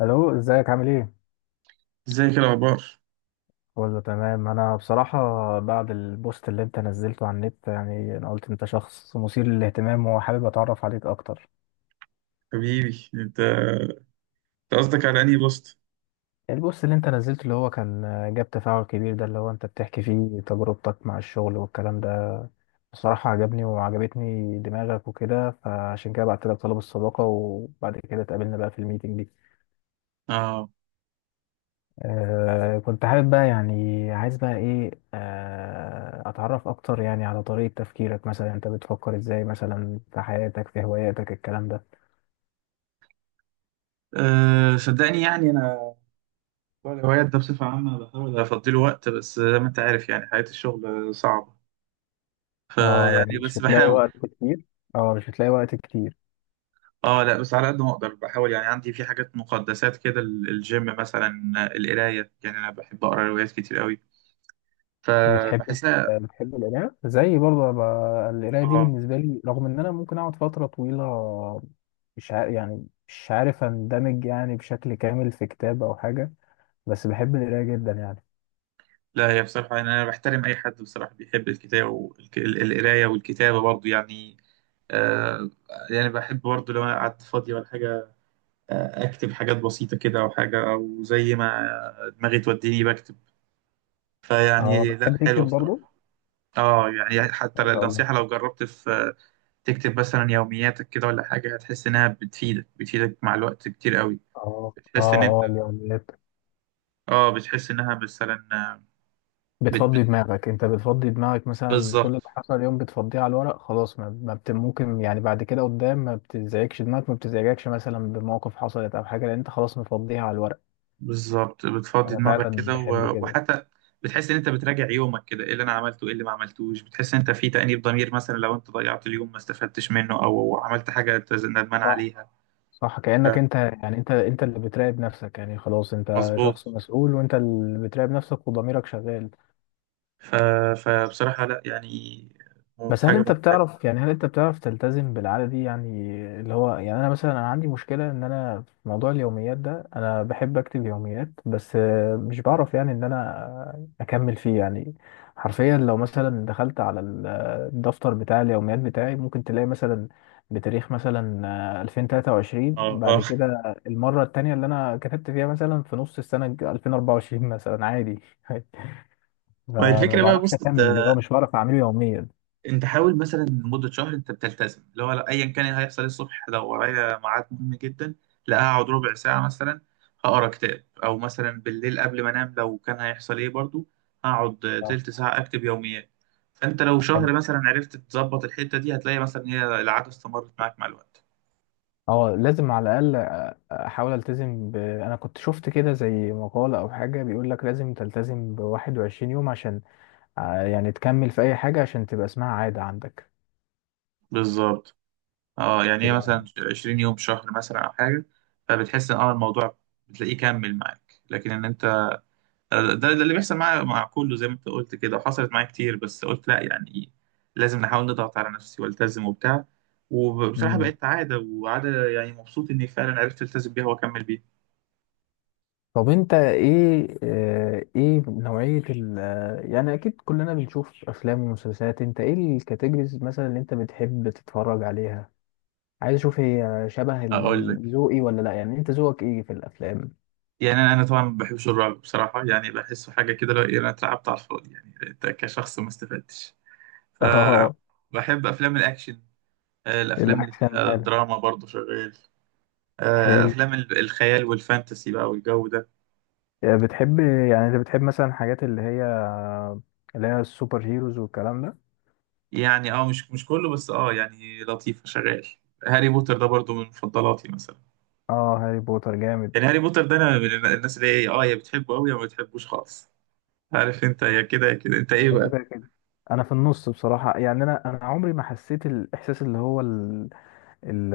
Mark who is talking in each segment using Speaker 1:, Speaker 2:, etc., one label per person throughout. Speaker 1: الو، ازيك؟ عامل ايه؟
Speaker 2: ازيك الاخبار؟
Speaker 1: كله تمام. انا بصراحه بعد البوست اللي انت نزلته على النت، يعني انا قلت انت شخص مثير للاهتمام وحابب اتعرف عليك اكتر.
Speaker 2: حبيبي، انت قصدك على انهي بوست؟
Speaker 1: البوست اللي انت نزلته اللي هو كان جاب تفاعل كبير، ده اللي هو انت بتحكي فيه تجربتك مع الشغل والكلام ده. بصراحه عجبني وعجبتني دماغك وكده، فعشان كده بعت لك طلب الصداقه، وبعد كده اتقابلنا بقى في الميتنج دي.
Speaker 2: اه.
Speaker 1: آه، كنت حابب بقى، يعني عايز بقى ايه، اتعرف اكتر يعني على طريقة تفكيرك، مثلا انت بتفكر ازاي مثلا في حياتك، في هواياتك، الكلام ده.
Speaker 2: صدقني، يعني انا موضوع الهوايات ده بصفه عامه بحاول افضي له وقت، بس زي ما انت عارف يعني حياه الشغل صعبه،
Speaker 1: اه،
Speaker 2: فيعني
Speaker 1: يعني مش
Speaker 2: بس
Speaker 1: بتلاقي
Speaker 2: بحاول.
Speaker 1: وقت كتير. اه، مش بتلاقي وقت كتير.
Speaker 2: اه، لا، بس على قد ما اقدر بحاول، يعني عندي في حاجات مقدسات كده، الجيم مثلا، القرايه، يعني انا بحب اقرا روايات كتير قوي
Speaker 1: بتحب
Speaker 2: فبحسها.
Speaker 1: بتحب القراية زي برضه، القراية دي
Speaker 2: اه،
Speaker 1: بالنسبة لي رغم ان انا ممكن اقعد فترة طويلة مش عارف اندمج يعني بشكل كامل في كتاب او حاجة، بس بحب القراية جدا يعني.
Speaker 2: لا، هي بصراحه يعني انا بحترم اي حد بصراحه بيحب الكتاب والقرايه والكتابه برضه يعني. آه، يعني بحب برضه لو انا قعدت فاضي ولا حاجه اكتب حاجات بسيطه كده او حاجه، او زي ما دماغي توديني بكتب،
Speaker 1: اه،
Speaker 2: فيعني لا،
Speaker 1: بتحب
Speaker 2: حلوه
Speaker 1: تكتب برضه؟
Speaker 2: بصراحه. اه، يعني حتى
Speaker 1: ما شاء الله.
Speaker 2: النصيحه، لو جربت في تكتب مثلا يومياتك كده ولا حاجه هتحس انها بتفيدك مع الوقت كتير قوي.
Speaker 1: اه،
Speaker 2: بتحس ان انت،
Speaker 1: اه، اه، اليوميات.
Speaker 2: اه بتحس انها مثلا، بت... بت...
Speaker 1: بتفضي دماغك انت بتفضي دماغك مثلا كل اللي
Speaker 2: بالظبط.
Speaker 1: حصل اليوم بتفضيه على الورق، خلاص، ما, ما بت ممكن يعني بعد كده قدام ما بتزعجش دماغك، ما بتزعجكش مثلا بمواقف حصلت او حاجه، لان انت خلاص مفضيها على الورق.
Speaker 2: بالظبط، بتفضي
Speaker 1: انا
Speaker 2: دماغك
Speaker 1: فعلا
Speaker 2: كده،
Speaker 1: بحب كده.
Speaker 2: وحتى بتحس ان انت بتراجع يومك كده، ايه اللي انا عملته، ايه اللي ما عملتوش، بتحس ان انت في تأنيب ضمير مثلا لو انت ضيعت اليوم ما استفدتش منه، او عملت حاجة انت ندمان
Speaker 1: صح،
Speaker 2: عليها.
Speaker 1: صح،
Speaker 2: ف-
Speaker 1: كأنك انت، يعني انت اللي بتراقب نفسك، يعني خلاص انت
Speaker 2: مظبوط.
Speaker 1: شخص مسؤول وانت اللي بتراقب نفسك وضميرك شغال.
Speaker 2: ف... فبصراحة، لا، يعني
Speaker 1: بس هل
Speaker 2: حاجة
Speaker 1: انت
Speaker 2: ممتازة.
Speaker 1: بتعرف، يعني هل انت بتعرف تلتزم بالعادة دي؟ يعني اللي هو يعني انا مثلا، انا عندي مشكلة ان انا في موضوع اليوميات ده انا بحب اكتب يوميات، بس مش بعرف يعني ان انا اكمل فيه يعني. حرفيا لو مثلا دخلت على الدفتر بتاع اليوميات بتاعي، ممكن تلاقي مثلا بتاريخ مثلا 2023،
Speaker 2: اه،
Speaker 1: بعد
Speaker 2: اه.
Speaker 1: كده المرة التانية اللي انا كتبت فيها مثلا في نص السنة 2024 مثلا، عادي
Speaker 2: ما هي
Speaker 1: فما
Speaker 2: الفكرة بقى،
Speaker 1: بعرفش
Speaker 2: بص،
Speaker 1: اكمل، اللي هو مش بعرف اعمله يوميا.
Speaker 2: انت حاول مثلا لمده شهر انت بتلتزم، اللي هو لا، ايا كان اللي هيحصل الصبح، لو ورايا ميعاد مهم جدا، لا، هقعد ربع ساعه مثلا هقرا كتاب، او مثلا بالليل قبل ما انام، لو كان هيحصل ايه برضو هقعد
Speaker 1: اه،
Speaker 2: تلت ساعه اكتب يوميات. فانت لو شهر مثلا عرفت تظبط الحته دي هتلاقي مثلا هي العاده استمرت معاك مع الوقت.
Speaker 1: اه، لازم على الاقل احاول التزم انا كنت شفت كده زي مقالة او حاجة بيقول لك لازم تلتزم ب 21 يوم عشان يعني تكمل في اي حاجة عشان تبقى اسمها عادة عندك.
Speaker 2: بالظبط. اه يعني هي
Speaker 1: تبقى.
Speaker 2: مثلا 20 يوم، شهر مثلا، او حاجه، فبتحس ان الموضوع بتلاقيه كمل معاك، لكن ان انت، ده اللي بيحصل معايا مع كله زي ما انت قلت كده، وحصلت معايا كتير، بس قلت لا، يعني لازم نحاول نضغط على نفسي والتزم وبتاع، وبصراحة
Speaker 1: مم.
Speaker 2: بقت عادة، وعادة يعني مبسوط اني فعلا عرفت التزم بيها واكمل بيها.
Speaker 1: طب انت ايه، ايه نوعية ال آه، يعني اكيد كلنا بنشوف افلام ومسلسلات، انت ايه الكاتيجوريز مثلا اللي انت بتحب تتفرج عليها؟ عايز اشوف هي شبه
Speaker 2: اقول لك،
Speaker 1: ذوقي ولا لا، يعني انت ذوقك ايه في الافلام؟
Speaker 2: يعني انا طبعا ما بحبش الرعب بصراحة، يعني بحسه حاجة كده، لو انا اترعبت على الفاضي يعني انت كشخص ما استفدتش.
Speaker 1: اه.
Speaker 2: فبحب افلام الاكشن، الافلام اللي
Speaker 1: الاكشن
Speaker 2: فيها
Speaker 1: حلو.
Speaker 2: دراما برضه شغال،
Speaker 1: حلو.
Speaker 2: افلام الخيال والفانتسي بقى والجو ده.
Speaker 1: بتحب، يعني انت بتحب مثلا الحاجات اللي هي السوبر هيروز والكلام ده.
Speaker 2: يعني مش كله، بس يعني لطيفة شغال. هاري بوتر ده برضو من مفضلاتي مثلا.
Speaker 1: اه، هاري بوتر جامد.
Speaker 2: يعني هاري بوتر ده انا من الناس اللي هي يا بتحبه قوي، يا ما بتحبوش خالص. عارف انت، يا كده يا كده. انت
Speaker 1: انت
Speaker 2: ايه
Speaker 1: كده
Speaker 2: بقى؟
Speaker 1: كده. انا في النص بصراحة، يعني انا عمري ما حسيت الاحساس اللي هو ال...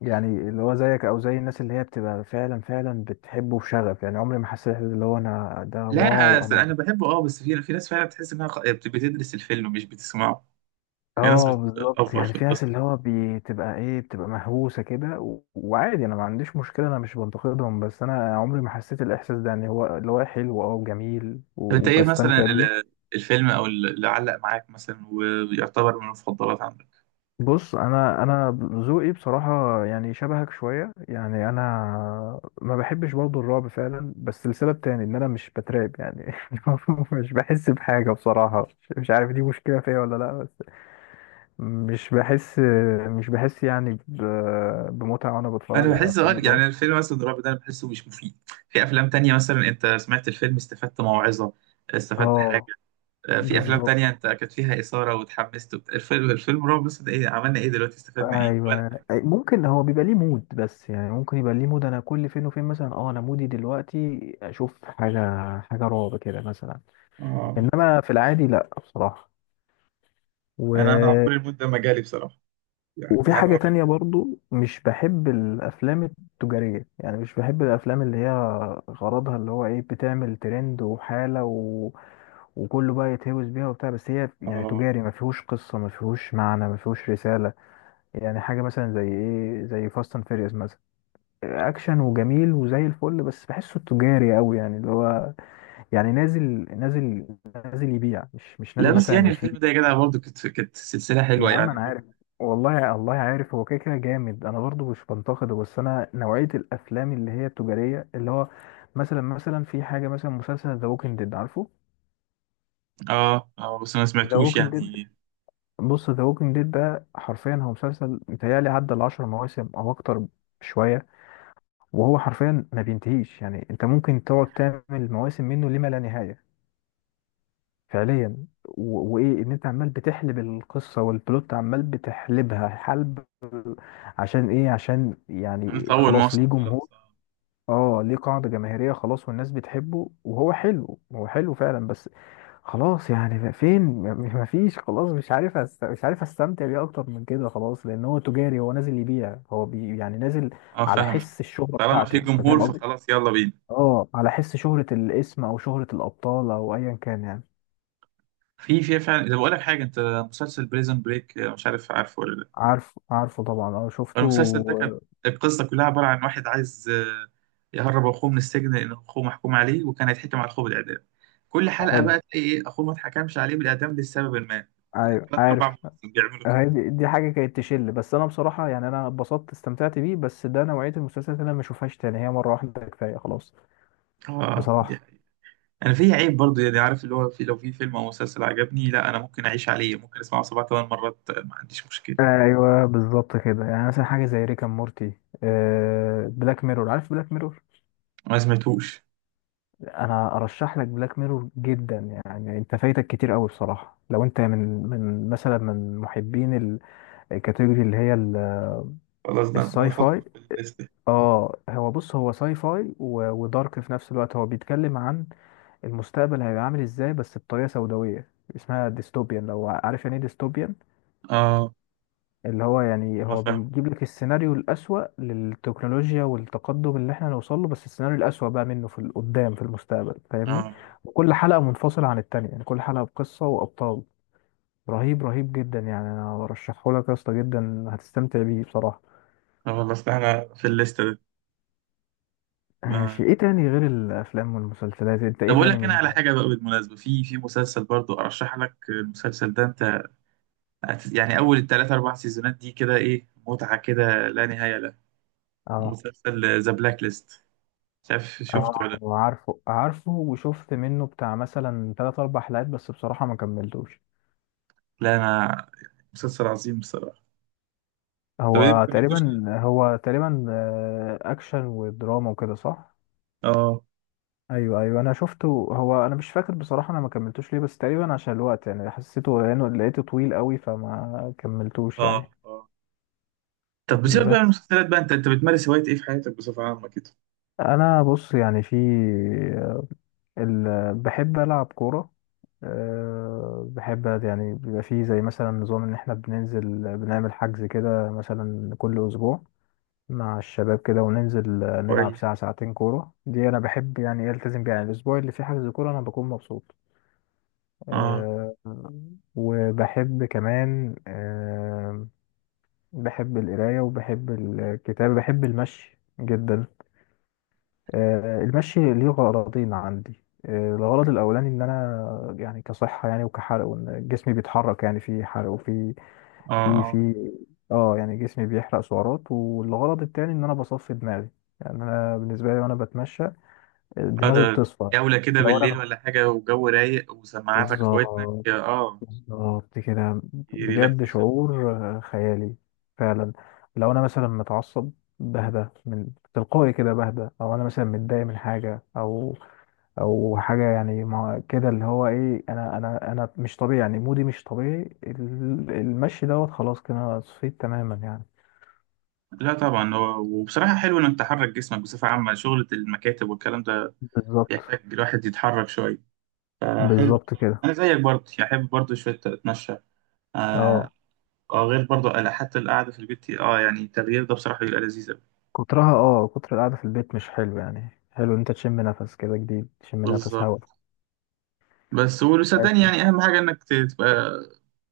Speaker 1: يعني اللي هو زيك او زي الناس اللي هي بتبقى فعلا بتحبه بشغف، يعني عمري ما حسيت اللي هو انا ده
Speaker 2: لا،
Speaker 1: واو
Speaker 2: أصل
Speaker 1: انا.
Speaker 2: انا بحبه، بس في ناس فعلا تحس انها بتدرس الفيلم مش بتسمعه. في ناس
Speaker 1: اه بالظبط،
Speaker 2: بتأفور
Speaker 1: يعني
Speaker 2: في
Speaker 1: في ناس
Speaker 2: القصة
Speaker 1: اللي
Speaker 2: دي.
Speaker 1: هو بتبقى ايه، بتبقى مهووسه كده، وعادي، انا ما عنديش مشكله، انا مش بنتقدهم، بس انا عمري ما حسيت الاحساس ده يعني، هو اللي هو حلو اه وجميل
Speaker 2: طب انت ايه
Speaker 1: وبستمتع
Speaker 2: مثلا
Speaker 1: بيه.
Speaker 2: الفيلم او اللي علق معاك مثلا ويعتبر من المفضلات عندك؟
Speaker 1: بص انا ذوقي بصراحه يعني شبهك شويه، يعني انا ما بحبش برضه الرعب فعلا، بس لسبب تاني ان انا مش بترعب يعني مش بحس بحاجه بصراحه، مش عارف دي مشكله فيا ولا لا. مش بحس. مش بحس يعني بمتعة وانا
Speaker 2: انا
Speaker 1: بتفرج على
Speaker 2: بحس،
Speaker 1: افلام الرعب.
Speaker 2: يعني الفيلم مثلا الرعب ده انا بحسه مش مفيد. في افلام تانية مثلا، انت سمعت الفيلم استفدت موعظة، استفدت حاجة.
Speaker 1: اه
Speaker 2: في افلام تانية
Speaker 1: بالظبط.
Speaker 2: انت كانت فيها اثارة وتحمست، الفيلم رعب بس، ده ايه عملنا ايه دلوقتي، استفدنا ايه ولا
Speaker 1: ايوه،
Speaker 2: حاجة.
Speaker 1: ممكن هو بيبقى ليه مود، بس يعني ممكن يبقى ليه مود، انا كل فين وفين مثلا، اه انا مودي دلوقتي اشوف حاجه، حاجه رعب كده مثلا.
Speaker 2: اه،
Speaker 1: انما في العادي لا بصراحه.
Speaker 2: انا عمري الموت ده ما جالي بصراحة. يعني
Speaker 1: وفي
Speaker 2: يعني
Speaker 1: حاجة
Speaker 2: والله.
Speaker 1: تانية برضو مش بحب الأفلام التجارية، يعني مش بحب الأفلام اللي هي غرضها اللي هو إيه، بتعمل ترند وحالة و... وكله بقى يتهوس بيها وبتاع، بس هي يعني
Speaker 2: اه،
Speaker 1: تجاري، ما فيهوش قصة، ما فيهوش معنى، ما فيهوش رسالة. يعني حاجة مثلا زي إيه، زي فاست أند فيريوس مثلا، أكشن وجميل وزي الفل، بس بحسه تجاري أوي، يعني اللي هو يعني نازل، نازل نازل يبيع، مش
Speaker 2: لا،
Speaker 1: نازل
Speaker 2: بس
Speaker 1: مثلا
Speaker 2: يعني الفيلم
Speaker 1: يفيد.
Speaker 2: ده يا جدع برضه كانت سلسلة
Speaker 1: يا
Speaker 2: حلوة
Speaker 1: عم
Speaker 2: يعني.
Speaker 1: انا عارف، والله الله عارف هو كده كده جامد، انا برضو مش بنتقده، بس انا نوعيه الافلام اللي هي التجاريه اللي هو مثلا في حاجه مثلا، مسلسل ذا ووكينج ديد، عارفه؟
Speaker 2: اه، اه، بس ما
Speaker 1: ذا
Speaker 2: سمعتوش
Speaker 1: ووكينج ديد.
Speaker 2: يعني.
Speaker 1: بص ذا ووكينج ديد ده حرفيا هو مسلسل، متهيألي عدى العشر مواسم او اكتر شويه، وهو حرفيا ما بينتهيش، يعني انت ممكن تقعد تعمل مواسم منه لما لا نهايه، فعليا. وايه ان انت عمال بتحلب القصه والبلوت عمال بتحلبها حلب، عشان ايه؟ عشان
Speaker 2: انا في
Speaker 1: يعني
Speaker 2: اول
Speaker 1: خلاص ليه
Speaker 2: موسم
Speaker 1: جمهور.
Speaker 2: خلاص، اه.
Speaker 1: اه، ليه قاعده جماهيريه خلاص، والناس بتحبه، وهو حلو، هو حلو فعلا، بس خلاص يعني فين مفيش، خلاص مش عارف مش عارف استمتع بيه اكتر من كده، خلاص لان هو تجاري، هو نازل يبيع، يعني نازل على
Speaker 2: فاهم.
Speaker 1: حس الشهره
Speaker 2: طالما في
Speaker 1: بتاعته،
Speaker 2: جمهور
Speaker 1: تمام، قصدي
Speaker 2: فخلاص يلا بينا.
Speaker 1: اه على حس شهره الاسم او شهره الابطال او ايا كان يعني.
Speaker 2: في فعلا، ده بقول لك حاجه. انت مسلسل بريزن بريك، مش عارف عارفه ولا لا؟
Speaker 1: عارفه، عارفه طبعا، اه شفته.
Speaker 2: المسلسل ده كانت القصه كلها عباره عن واحد عايز يهرب اخوه من السجن لان اخوه محكوم عليه، وكان هيتحكم على اخوه بالاعدام. كل حلقه
Speaker 1: حلو.
Speaker 2: بقى تلاقي ايه، اخوه ما اتحكمش عليه بالاعدام لسبب ما.
Speaker 1: ايوه
Speaker 2: ثلاث
Speaker 1: عارف.
Speaker 2: اربع مواسم بيعملوا كده.
Speaker 1: هي دي، دي حاجه كانت تشل، بس انا بصراحه يعني انا اتبسطت، استمتعت بيه، بس ده نوعيه المسلسلات اللي انا ما اشوفهاش تاني، هي مره واحده كفايه خلاص
Speaker 2: اه، دي
Speaker 1: بصراحه.
Speaker 2: حقيقة. انا في عيب برضه، يعني عارف اللي هو، في لو في فيلم او مسلسل عجبني، لا، انا ممكن اعيش عليه، ممكن اسمعه سبع ثمان مرات، ما عنديش مشكله.
Speaker 1: ايوه بالظبط كده، يعني مثلا حاجه زي ريكا مورتي، آه، بلاك ميرور، عارف بلاك ميرور؟
Speaker 2: ما سمعتوش.
Speaker 1: انا ارشح لك بلاك ميرور جدا، يعني انت فايتك كتير قوي بصراحه لو انت من، من مثلا من محبين الكاتيجوري اللي هي
Speaker 2: خلاص، ده
Speaker 1: الساي
Speaker 2: نحطه
Speaker 1: فاي.
Speaker 2: في الليست.
Speaker 1: اه، هو بص هو ساي فاي ودارك في نفس الوقت، هو بيتكلم عن المستقبل هيبقى عامل ازاي، بس بطريقه سوداويه، اسمها ديستوبيان، لو عارف يعني ايه ديستوبيان.
Speaker 2: اه،
Speaker 1: اللي هو يعني
Speaker 2: ما
Speaker 1: هو
Speaker 2: فاهم،
Speaker 1: بيجيب لك السيناريو الأسوأ للتكنولوجيا والتقدم اللي احنا نوصل له، بس السيناريو الأسوأ بقى منه في قدام في المستقبل، فاهمني.
Speaker 2: اه.
Speaker 1: وكل حلقه منفصله عن التانية، يعني كل حلقه بقصه وابطال. رهيب، رهيب جدا يعني، انا برشحه لك يا اسطى، جدا هتستمتع بيه بصراحه.
Speaker 2: اه، والله، أصل احنا في الليسته دي ما...
Speaker 1: ماشي. ايه تاني غير الافلام والمسلسلات؟ انت
Speaker 2: طب
Speaker 1: ايه
Speaker 2: اقول
Speaker 1: تاني
Speaker 2: لك انا
Speaker 1: من
Speaker 2: على حاجه بقى، بالمناسبه، في مسلسل برضو ارشح لك المسلسل ده، انت يعني اول الثلاث اربع سيزونات دي كده ايه، متعه كده لا نهايه لها.
Speaker 1: هواية؟
Speaker 2: مسلسل ذا بلاك ليست، مش عارف شفته
Speaker 1: اه،
Speaker 2: ولا؟
Speaker 1: عارفه عارفه، وشفت منه بتاع مثلا تلات أربع حلقات، بس بصراحة ما كملتوش.
Speaker 2: لا، لا، انا مسلسل عظيم بصراحه. طب ايه ما كملتوش ليه؟
Speaker 1: هو تقريبا آه، أكشن ودراما وكده صح؟
Speaker 2: اه،
Speaker 1: أيوه، أيوه، أنا شفته. هو أنا مش فاكر بصراحة أنا ما كملتوش ليه، بس تقريبا عشان الوقت يعني، حسيته لأنه لقيته طويل قوي، فما كملتوش
Speaker 2: اه،
Speaker 1: يعني.
Speaker 2: اه. طب بسيبك بقى من
Speaker 1: بس
Speaker 2: المسلسلات، بقى انت بتمارس هوايه ايه في حياتك بصفه عامه كده؟
Speaker 1: أنا بص يعني بحب ألعب كورة. أه بحب، يعني بيبقى فيه زي مثلا نظام إن إحنا بننزل، بنعمل حجز كده مثلا كل أسبوع مع الشباب كده، وننزل نلعب
Speaker 2: كويس،
Speaker 1: ساعة ساعتين كورة، دي أنا بحب يعني إيه ألتزم بيها، يعني الأسبوع اللي فيه حجز كورة أنا بكون مبسوط.
Speaker 2: اه،
Speaker 1: أه. وبحب كمان أه، بحب القراية وبحب الكتابة، بحب المشي جدا. المشي ليه غرضين عندي، الغرض الاولاني ان انا يعني كصحه يعني، وكحرق، وان جسمي بيتحرك، يعني في حرق وفي،
Speaker 2: اه، آه.
Speaker 1: في اه يعني جسمي بيحرق سعرات، والغرض التاني ان انا بصفي دماغي، يعني انا بالنسبه لي وانا بتمشى
Speaker 2: اه،
Speaker 1: دماغي
Speaker 2: ده
Speaker 1: بتصفى.
Speaker 2: جولة كده
Speaker 1: لو انا
Speaker 2: بالليل ولا حاجة، وجو رايق وسماعاتك في ودنك،
Speaker 1: بالظبط،
Speaker 2: اه.
Speaker 1: بالظبط كده. بجد
Speaker 2: ريلاكسيشن
Speaker 1: شعور
Speaker 2: خطير.
Speaker 1: خيالي فعلا. لو انا مثلا متعصب، بهدى من، تلقائي كده بهدى، او انا مثلا متضايق من حاجه او او حاجه يعني، ما كده اللي هو ايه، انا مش طبيعي، يعني مودي مش طبيعي، المشي دوت خلاص كده، أنا صفيت تماما يعني.
Speaker 2: لا طبعا، هو وبصراحة حلو انك تحرك جسمك بصفة عامة، شغلة المكاتب والكلام ده
Speaker 1: بالظبط،
Speaker 2: يحتاج الواحد يتحرك شوية، فحلو
Speaker 1: بالظبط
Speaker 2: بصراحة.
Speaker 1: كده.
Speaker 2: انا زيك برضه، يعني احب برضه شوية اتمشى. اه،
Speaker 1: اه.
Speaker 2: غير برضه حتى القعدة في البيت، يعني التغيير ده بصراحة بيبقى لذيذ أوي.
Speaker 1: كترها، اه، كتر القعده في البيت مش حلو، يعني حلو إن انت تشم نفس كده جديد، تشم نفس هوا.
Speaker 2: بالظبط. بس وصدقني
Speaker 1: ماشي.
Speaker 2: يعني اهم حاجة انك تبقى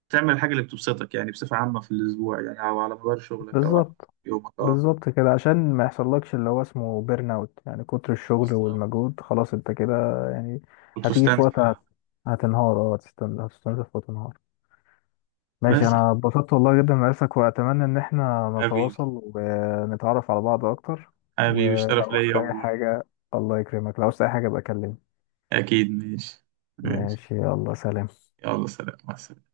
Speaker 2: تعمل الحاجة اللي بتبسطك، يعني بصفة عامة في الأسبوع، يعني أو على مدار شغلك، أو على
Speaker 1: بالظبط،
Speaker 2: يومك.
Speaker 1: بالظبط كده عشان ما يحصلكش اللي هو اسمه بيرن اوت، يعني كتر الشغل
Speaker 2: بالظبط.
Speaker 1: والمجهود، خلاص انت كده يعني،
Speaker 2: كنت
Speaker 1: هتيجي في وقت
Speaker 2: مستنزف، اه.
Speaker 1: هتنهار، اه، هتستنزف وتنهار. ماشي،
Speaker 2: بس،
Speaker 1: انا اتبسطت والله جدا مقاسك، واتمنى ان احنا
Speaker 2: حبيبي،
Speaker 1: نتواصل ونتعرف على بعض اكتر.
Speaker 2: حبيبي الشرف
Speaker 1: ولو
Speaker 2: ليا
Speaker 1: عوزت اي
Speaker 2: و...
Speaker 1: حاجة، الله يكرمك، لو عوزت اي حاجة بكلمني.
Speaker 2: أكيد، ماشي. ماشي،
Speaker 1: ماشي، يلا سلام.
Speaker 2: يلا سلام، مع السلامة.